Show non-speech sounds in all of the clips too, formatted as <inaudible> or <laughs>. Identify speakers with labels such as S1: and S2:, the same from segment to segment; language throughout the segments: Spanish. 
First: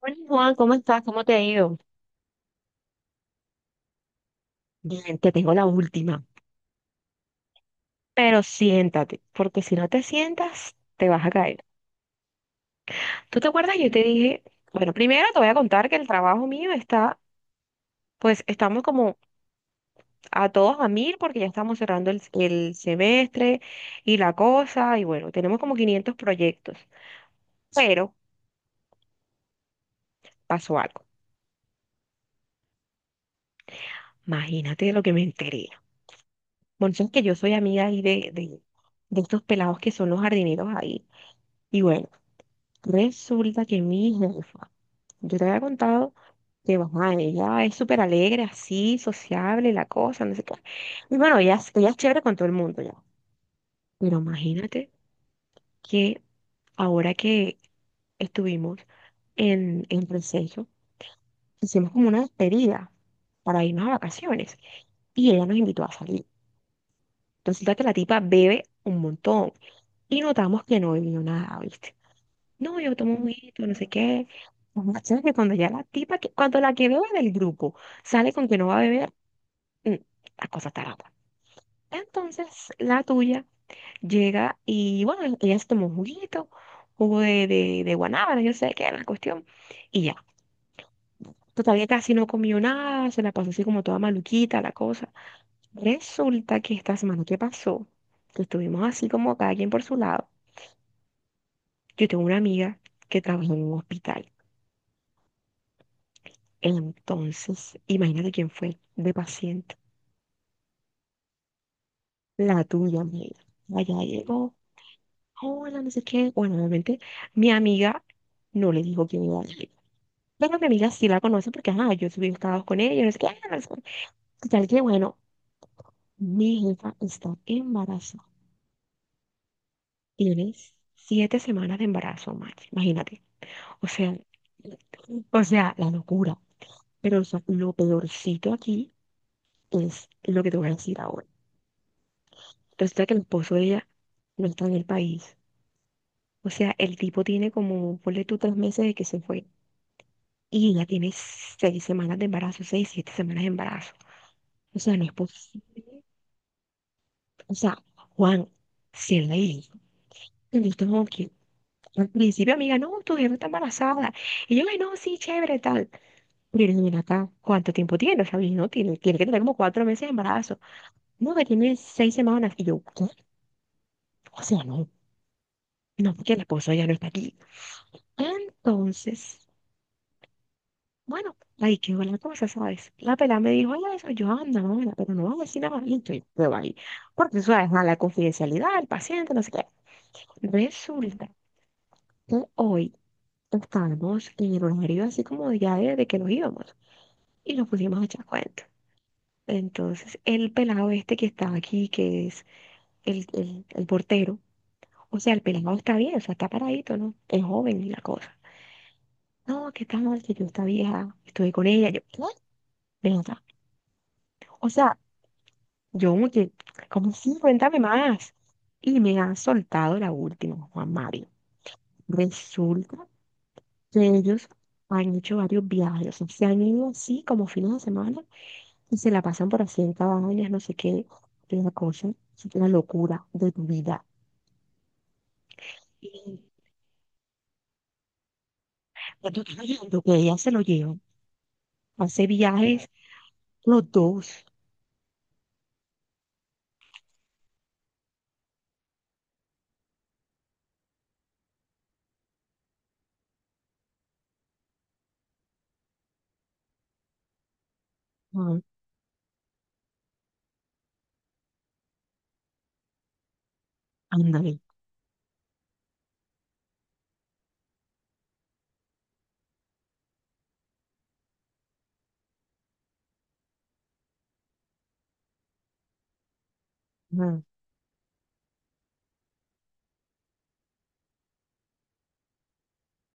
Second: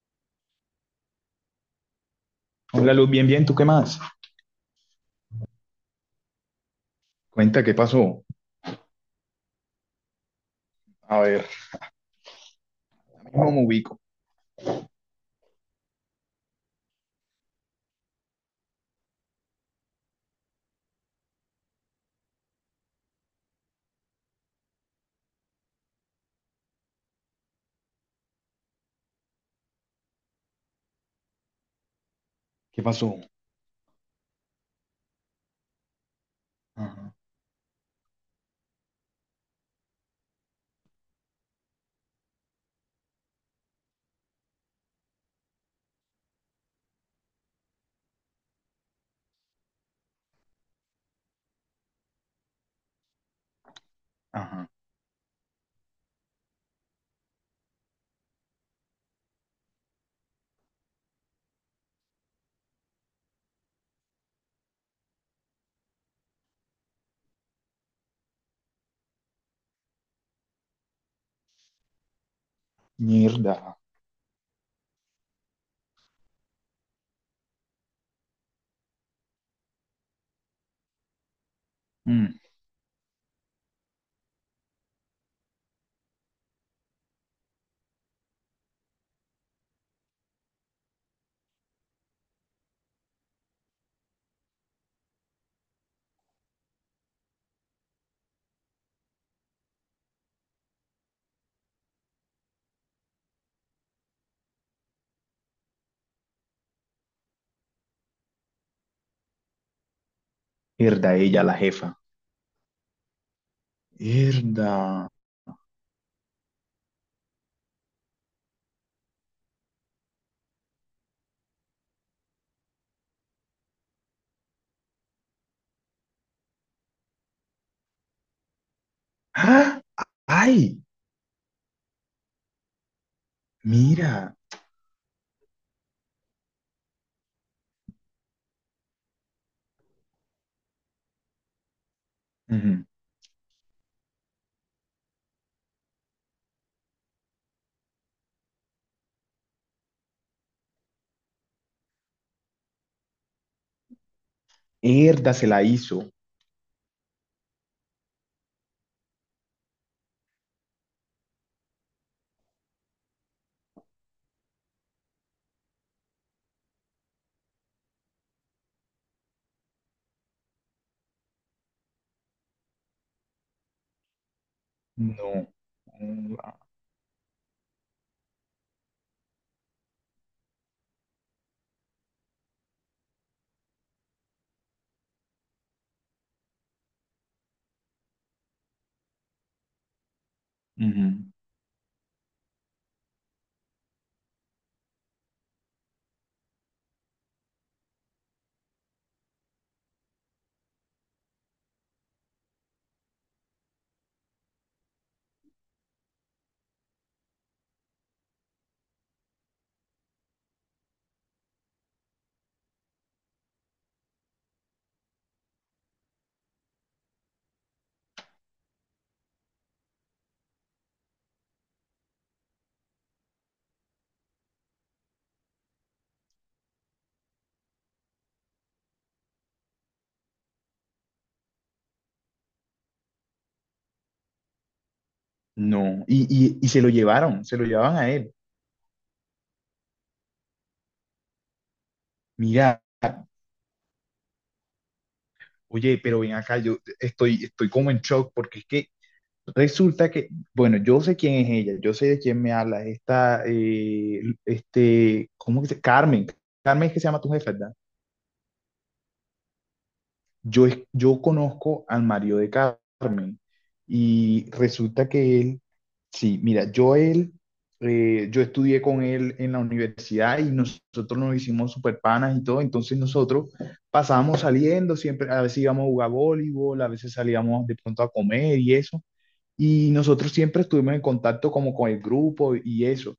S1: Hola Juan, ¿cómo estás? ¿Cómo te ha ido?
S2: Hola Luz, bien, bien, ¿tú qué más?
S1: Bien, te tengo la última.
S2: Cuenta, ¿qué pasó?
S1: Pero siéntate, porque si no te sientas, te
S2: A
S1: vas a
S2: ver,
S1: caer. ¿Tú te
S2: no me
S1: acuerdas? Yo
S2: ubico.
S1: te dije, bueno, primero te voy a contar que el trabajo mío está, pues estamos como a todos a mil porque ya estamos cerrando el semestre y la cosa, y bueno, tenemos como 500 proyectos. Pero pasó algo.
S2: ¿Qué pasó?
S1: Imagínate lo que me enteré. Bueno, sabes
S2: Ajá,
S1: que yo soy amiga ahí de estos pelados que son los jardineros ahí. Y bueno. Resulta que mi jefa yo te había contado que mamá, ella es súper alegre, así, sociable, la cosa, no sé qué. Y bueno, ella, ella es chévere con todo el mundo ya. Pero
S2: ajá.
S1: imagínate que ahora que estuvimos en Receso, hicimos como una despedida para irnos a vacaciones. Y ella nos invitó a salir. Resulta que la tipa bebe un montón. Y notamos que no bebió nada, ¿viste? No, yo tomo un poquito, no
S2: Mierda.
S1: sé qué. Lo más chévere que cuando ya la tipa, que, cuando la que bebe del grupo sale con que no va a beber, mm, la cosa está rota.
S2: Mm,
S1: Entonces la tuya llega y bueno, ella se tomó un juguito, jugo de guanábana, yo sé qué era la cuestión, y ya. Todavía casi no comió nada, se la pasó así como toda maluquita la cosa. Resulta que esta semana que pasó, que estuvimos así como cada quien por su lado, yo tengo una amiga que trabaja en un hospital. Entonces, imagínate quién fue de paciente,
S2: Mierda, ella, la jefa.
S1: la tuya, amiga. Allá llegó
S2: Mierda.
S1: hola, no sé qué. Bueno, obviamente mi amiga no le dijo que me iba a ir. Pero mi amiga sí la conoce porque, ajá, yo subí estados con ella, no sé qué. Ah, no sé qué. Total que, bueno, mi jefa está embarazada.
S2: ¡Ah!
S1: Tienes
S2: ¡Ay!
S1: 7 semanas de embarazo, Max, imagínate. O sea,
S2: Mira.
S1: o sea, la locura. Pero o sea, lo peorcito aquí es lo que te voy a decir ahora.
S2: Ujú.
S1: Resulta que el esposo de ella no está en el país. O sea, el tipo tiene como, ponle tú 3 meses de que se fue. Y ya tiene 6 semanas de embarazo, 6, 7 semanas de embarazo. O sea, no es
S2: Mierda, se la
S1: posible.
S2: hizo.
S1: O sea, Juan, si él le dijo, él como que al principio, amiga, no, tu jefa está embarazada. Y yo, ay, no, sí, chévere, tal. Pero mira acá, ¿cuánto tiempo tiene? O sea, y no, tiene que tener como 4 meses de embarazo. No, que tiene seis semanas. Y yo, ¿qué? O sea, no,
S2: No.
S1: no, porque el esposo ya no está aquí. Ah, entonces, bueno, ahí quedó la cosa, ¿sabes? La pelada me dijo, oye, eso, yo anda, mamá, pero no vas a decir nada más, y entonces yo ahí. Porque eso es la confidencialidad del paciente, no sé qué. Resulta
S2: Ujú.
S1: que hoy estábamos en el horario así como ya de que nos íbamos y nos pusimos a echar cuentos. Entonces, el pelado este que está aquí, que es el portero, o sea, el pelado está bien, o sea, está paradito, ¿no? Es joven y la cosa. No, que está mal, que yo esta vieja, estuve con ella, yo, ¿qué? Ven acá. O sea, yo como que, ¿cómo sí? Cuéntame más. Y me han soltado la última, Juan Mario. Resulta que ellos han hecho varios viajes, o sea, se han ido así como fines de semana y se la pasan por así en cabañas, no sé qué, una cosa, es una locura de tu vida.
S2: No. Y,
S1: Y
S2: y, y se lo llevaron, se lo llevaban a él.
S1: cuando estás hablando que ella se lo lleva, hace
S2: Mira,
S1: viajes los dos.
S2: oye, pero ven acá, yo estoy como en shock porque es que resulta que, bueno, yo sé quién es ella, yo sé de quién me habla, esta, este, ¿cómo que se Carmen, Carmen es que se llama tu jefa, ¿verdad?
S1: Ah,
S2: Yo conozco al marido de Carmen y
S1: ándale.
S2: resulta que él, sí, mira, yo estudié con él en la universidad y nosotros nos hicimos super panas y todo, entonces nosotros pasábamos saliendo, siempre, a veces íbamos a jugar voleibol, a veces
S1: Ajá,
S2: salíamos de pronto a comer y eso. Y nosotros siempre estuvimos en contacto como con el grupo y eso.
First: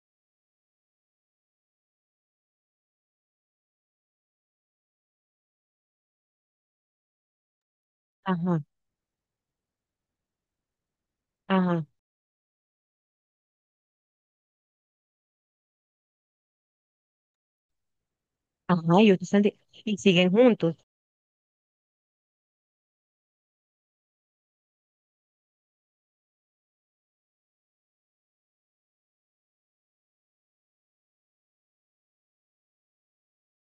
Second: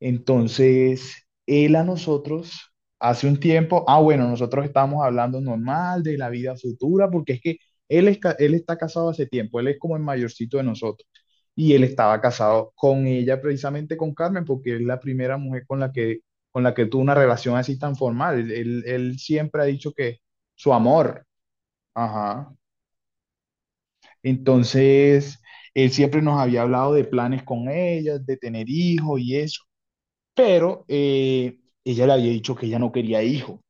S2: Entonces, él a nosotros hace un tiempo, ah, bueno, nosotros estábamos hablando normal de la vida futura, porque es que él, él
S1: ajá,
S2: está casado hace tiempo, él es como el mayorcito de nosotros. Y él
S1: ajá,
S2: estaba casado con ella, precisamente con Carmen, porque es la primera mujer con la que tuvo una relación así tan formal. Él, él
S1: ajá, y,
S2: él siempre ha dicho
S1: y
S2: que
S1: siguen
S2: su
S1: juntos.
S2: amor, ajá. Entonces, él siempre nos había hablado de planes con ella, de tener hijos y eso, pero ella le había dicho que ella no quería hijos.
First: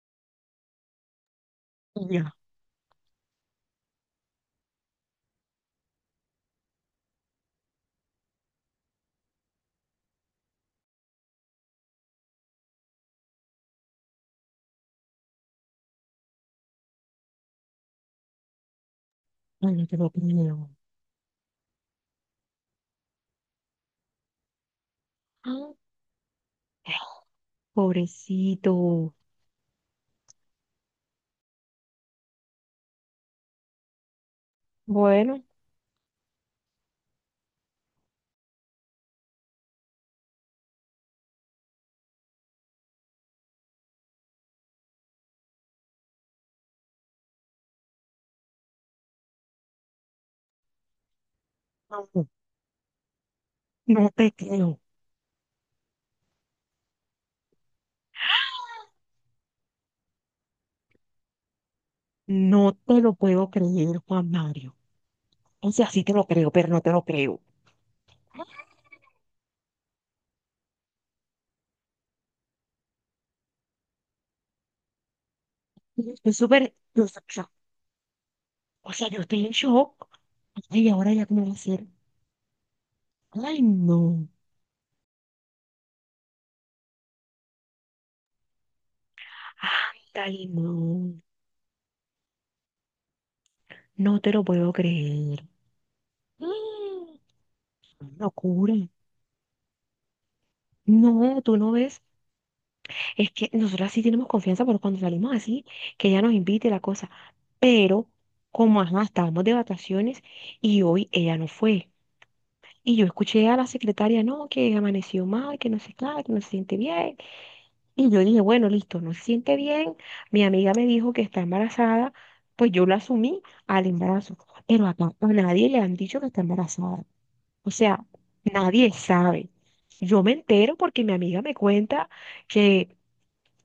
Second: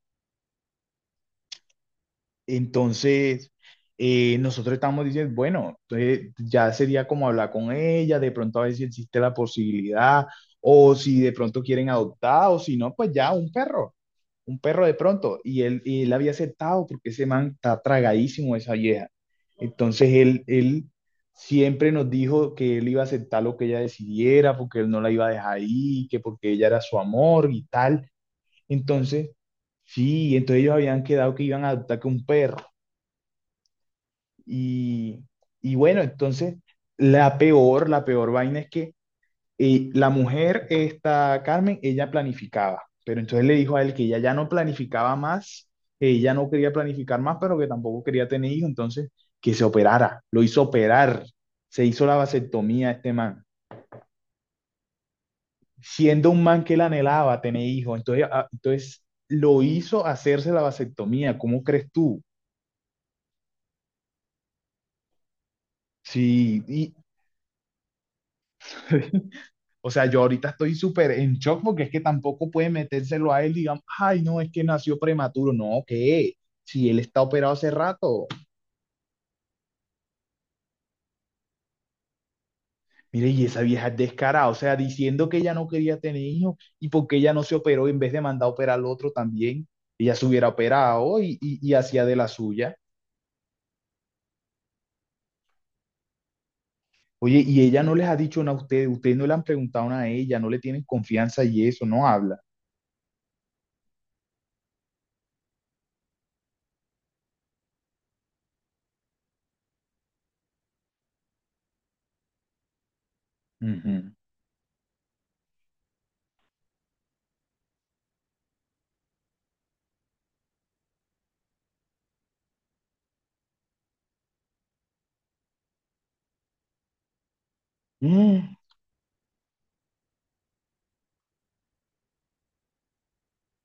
S1: Y ya,
S2: Entonces, nosotros estamos diciendo, bueno, entonces ya sería como hablar con ella, de pronto a ver si existe la posibilidad, o si de pronto quieren adoptar, o si no, pues ya un perro. Un perro de pronto, y él había aceptado porque ese man está tragadísimo de esa vieja.
S1: ay, no te
S2: Entonces
S1: lo
S2: él,
S1: creo.
S2: él siempre nos dijo que él iba a aceptar lo que ella decidiera, porque él no la iba a dejar
S1: Ah.
S2: ahí, que porque ella era su amor y tal.
S1: Pobrecito,
S2: Entonces, sí, entonces ellos habían quedado que iban a adoptar que un perro. Y,
S1: bueno,
S2: y bueno, entonces la peor vaina es que y la mujer, esta Carmen, ella planificaba, pero entonces le dijo a él que ella ya no planificaba más, que ella no quería planificar más, pero que tampoco quería tener hijos, entonces que se operara. Lo hizo operar, se hizo la
S1: no,
S2: vasectomía a este man,
S1: no te creo,
S2: siendo un man que él anhelaba tener hijos, entonces, entonces lo hizo hacerse la vasectomía. ¿Cómo crees tú?
S1: no te lo puedo creer, Juan Mario. O sea, sí te lo creo,
S2: Sí,
S1: pero no te
S2: y
S1: lo creo.
S2: <laughs> o sea, yo ahorita estoy súper en shock porque es que tampoco puede metérselo a él, digamos, ay, no, es que nació prematuro. No,
S1: Yo estoy
S2: ¿qué?
S1: súper,
S2: Si él está operado hace rato.
S1: o sea, yo estoy en shock. Ay, ahora ya cómo va a ser.
S2: Mire, y
S1: Ay,
S2: esa vieja es
S1: no.
S2: descarada, o sea, diciendo que ella no quería tener hijos y porque ella no se operó en vez de mandar a operar al otro también, ella se
S1: Ay,
S2: hubiera
S1: no.
S2: operado y hacía de la suya.
S1: No te lo puedo creer. <gasps>
S2: Oye, y ella no les ha
S1: Mm,
S2: dicho nada a
S1: locura.
S2: ustedes, ustedes no le han preguntado nada a ella, no le tienen
S1: No,
S2: confianza
S1: tú
S2: y
S1: no
S2: eso,
S1: ves.
S2: no habla.
S1: Es que nosotras sí tenemos confianza por cuando salimos así, que ella nos invite la cosa. Pero, como ajá, estábamos de vacaciones y hoy ella no fue. Y yo escuché a la
S2: Ujú. <gasps>
S1: secretaria, no, que amaneció mal, que no sé nada, que no se siente bien. Y yo dije, bueno, listo, no se siente bien. Mi amiga me dijo que está embarazada, pues yo la asumí al embarazo. Pero acá a nadie le han dicho que está embarazada. O sea,
S2: Mm.
S1: nadie sabe. Yo me entero porque mi amiga me cuenta que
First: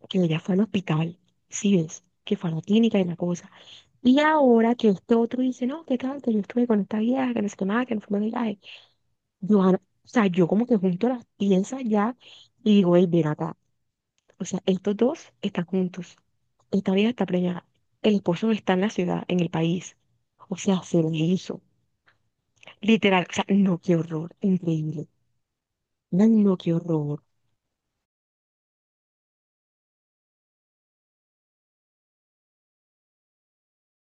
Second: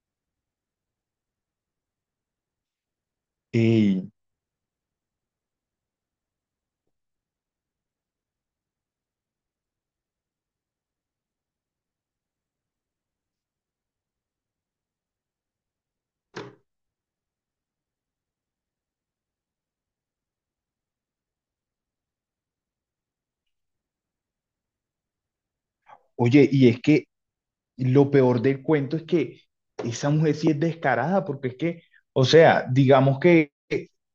S1: que ella fue al hospital, sí ves, que fue a la clínica y la cosa.
S2: Ey,
S1: Y ahora que este otro dice, no, qué tal, que yo estuve con esta vieja, que no sé qué más, que no fue de viaje. Yo, ah, no, o sea, yo como que junto las piezas ya y digo, hey, ven acá. O sea, estos dos están juntos. Esta vieja está preñada. El esposo no está en la ciudad, en el país. O sea, se lo hizo. Literal, o sea, no, qué horror, increíble. Ay,
S2: oye,
S1: no,
S2: y
S1: qué
S2: es que
S1: horror.
S2: Y lo peor del cuento es que esa mujer sí es descarada, porque es que, o sea, digamos que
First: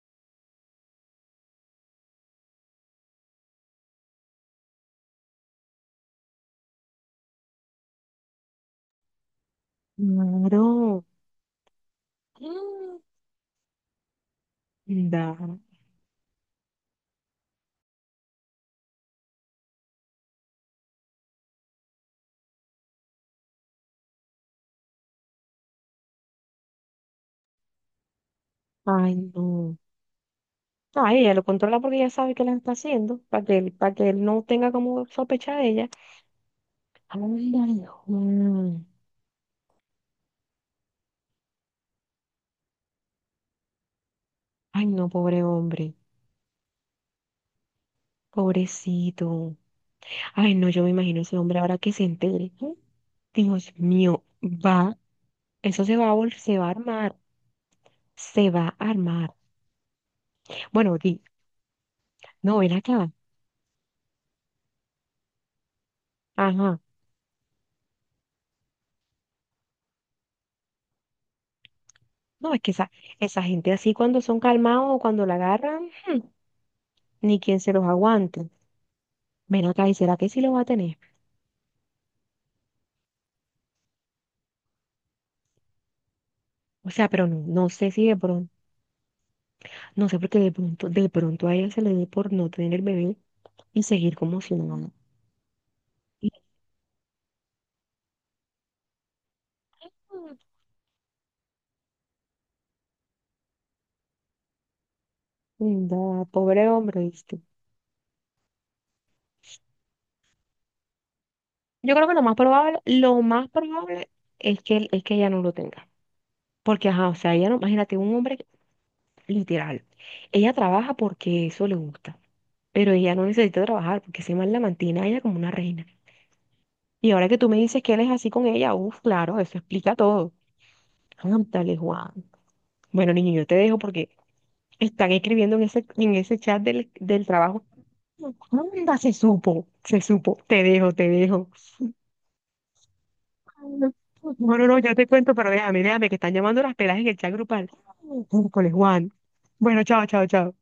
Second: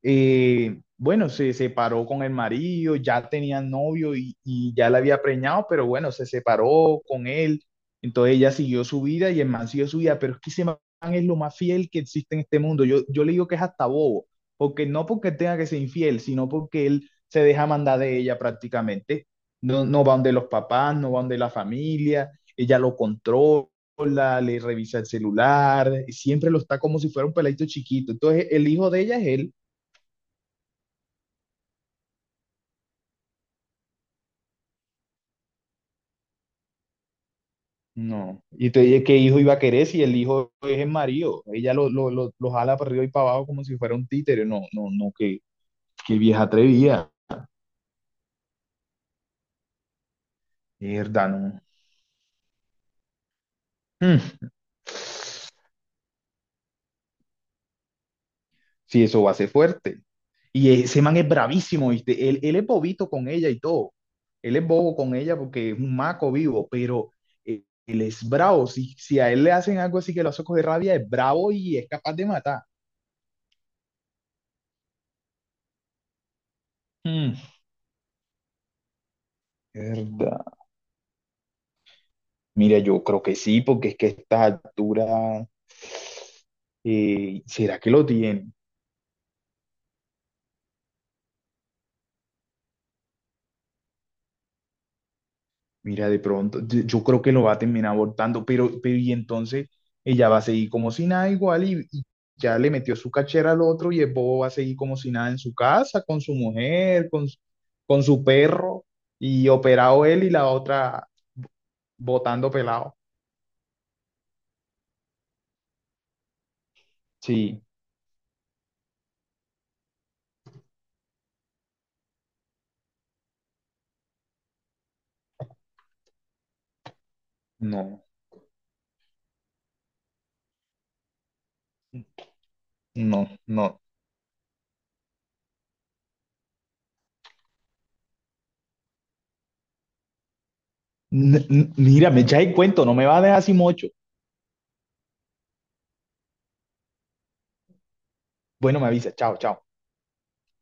S2: bueno, se separó con el marido, ya tenía novio y ya la había preñado, pero bueno, se separó con él. Entonces ella siguió su vida y el man siguió su vida, pero es que ese man
S1: Claro.
S2: es lo más fiel que existe en este mundo. Yo,
S1: <gasps>
S2: yo le digo que es hasta bobo, porque no
S1: Mm,
S2: porque
S1: da.
S2: tenga que ser infiel, sino porque él se deja mandar de ella prácticamente. No, no va donde los papás, no va donde la familia, ella lo controla, le revisa el celular, siempre lo está como si fuera un peladito chiquito. Entonces, el hijo de
S1: Ay,
S2: ella es él.
S1: no. No, ahí ella lo controla porque ella sabe que la está haciendo, para que él no tenga como sospecha de ella. Ay, ay,
S2: No. Y te
S1: Juan.
S2: dije qué hijo iba a querer si el hijo es el marido. Ella lo jala para arriba y para abajo como si fuera un títere. No,
S1: Ay,
S2: no,
S1: no,
S2: no, qué,
S1: pobre hombre,
S2: qué vieja atrevida.
S1: pobrecito. Ay, no, yo me imagino
S2: Mierda,
S1: ese hombre
S2: no.
S1: ahora que se entere, ¿eh? Dios mío,
S2: Mm,
S1: va, eso se va a armar, se va a
S2: sí, eso va
S1: armar.
S2: a ser fuerte. Y
S1: Bueno,
S2: ese man
S1: di,
S2: es bravísimo, ¿viste? Él
S1: no,
S2: es
S1: ven
S2: bobito
S1: acá.
S2: con ella y todo. Él es bobo con ella porque es un maco vivo,
S1: Ajá.
S2: pero él es bravo. Si, si a él le hacen algo así que lo hace coger rabia, es bravo y es capaz de
S1: No, es
S2: matar.
S1: que esa gente así cuando son calmados o cuando la agarran,
S2: Mm,
S1: ni quien se los aguante. Ven acá, ¿y será que sí lo
S2: mierda.
S1: va a tener?
S2: Mira, yo creo que sí, porque es que a estas alturas,
S1: O sea, pero no, no
S2: ¿será
S1: sé
S2: que lo
S1: si de pronto.
S2: tiene?
S1: No sé por qué de pronto a ella se le dio por no tener el bebé y seguir como si nada.
S2: Mira, de
S1: Y,
S2: pronto, yo creo que lo va a terminar abortando, pero y entonces ella va a seguir como si nada igual y ya le metió su cachera al otro y el bobo va a seguir como si nada en su
S1: mm,
S2: casa, con
S1: da,
S2: su
S1: pobre hombre,
S2: mujer,
S1: ¿viste?
S2: con su perro y operado él y la otra
S1: Yo creo que
S2: botando pelado.
S1: lo más probable es que, es que ella no lo tenga. Porque, ajá, o sea, ella no,
S2: Sí,
S1: imagínate, un hombre que- literal. Ella trabaja porque eso le gusta, pero ella no necesita trabajar porque se mal la mantiene a ella como una reina. Y ahora que tú me dices que él
S2: no,
S1: es así con ella, uff, claro, eso explica todo. Ándale, Juan. Bueno,
S2: no,
S1: niño, yo te dejo
S2: no.
S1: porque están escribiendo en ese chat del trabajo. Anda, se supo, se supo. Te dejo, te
S2: N-
S1: dejo.
S2: n- mira, me echa el cuento, no me va a dejar así mocho.
S1: No, no, yo te cuento, pero déjame, déjame, que están llamando las pelas en el chat grupal. Miércoles,
S2: Bueno, me
S1: Juan.
S2: avisa, chao, chao.
S1: Bueno, chao, chao, chao.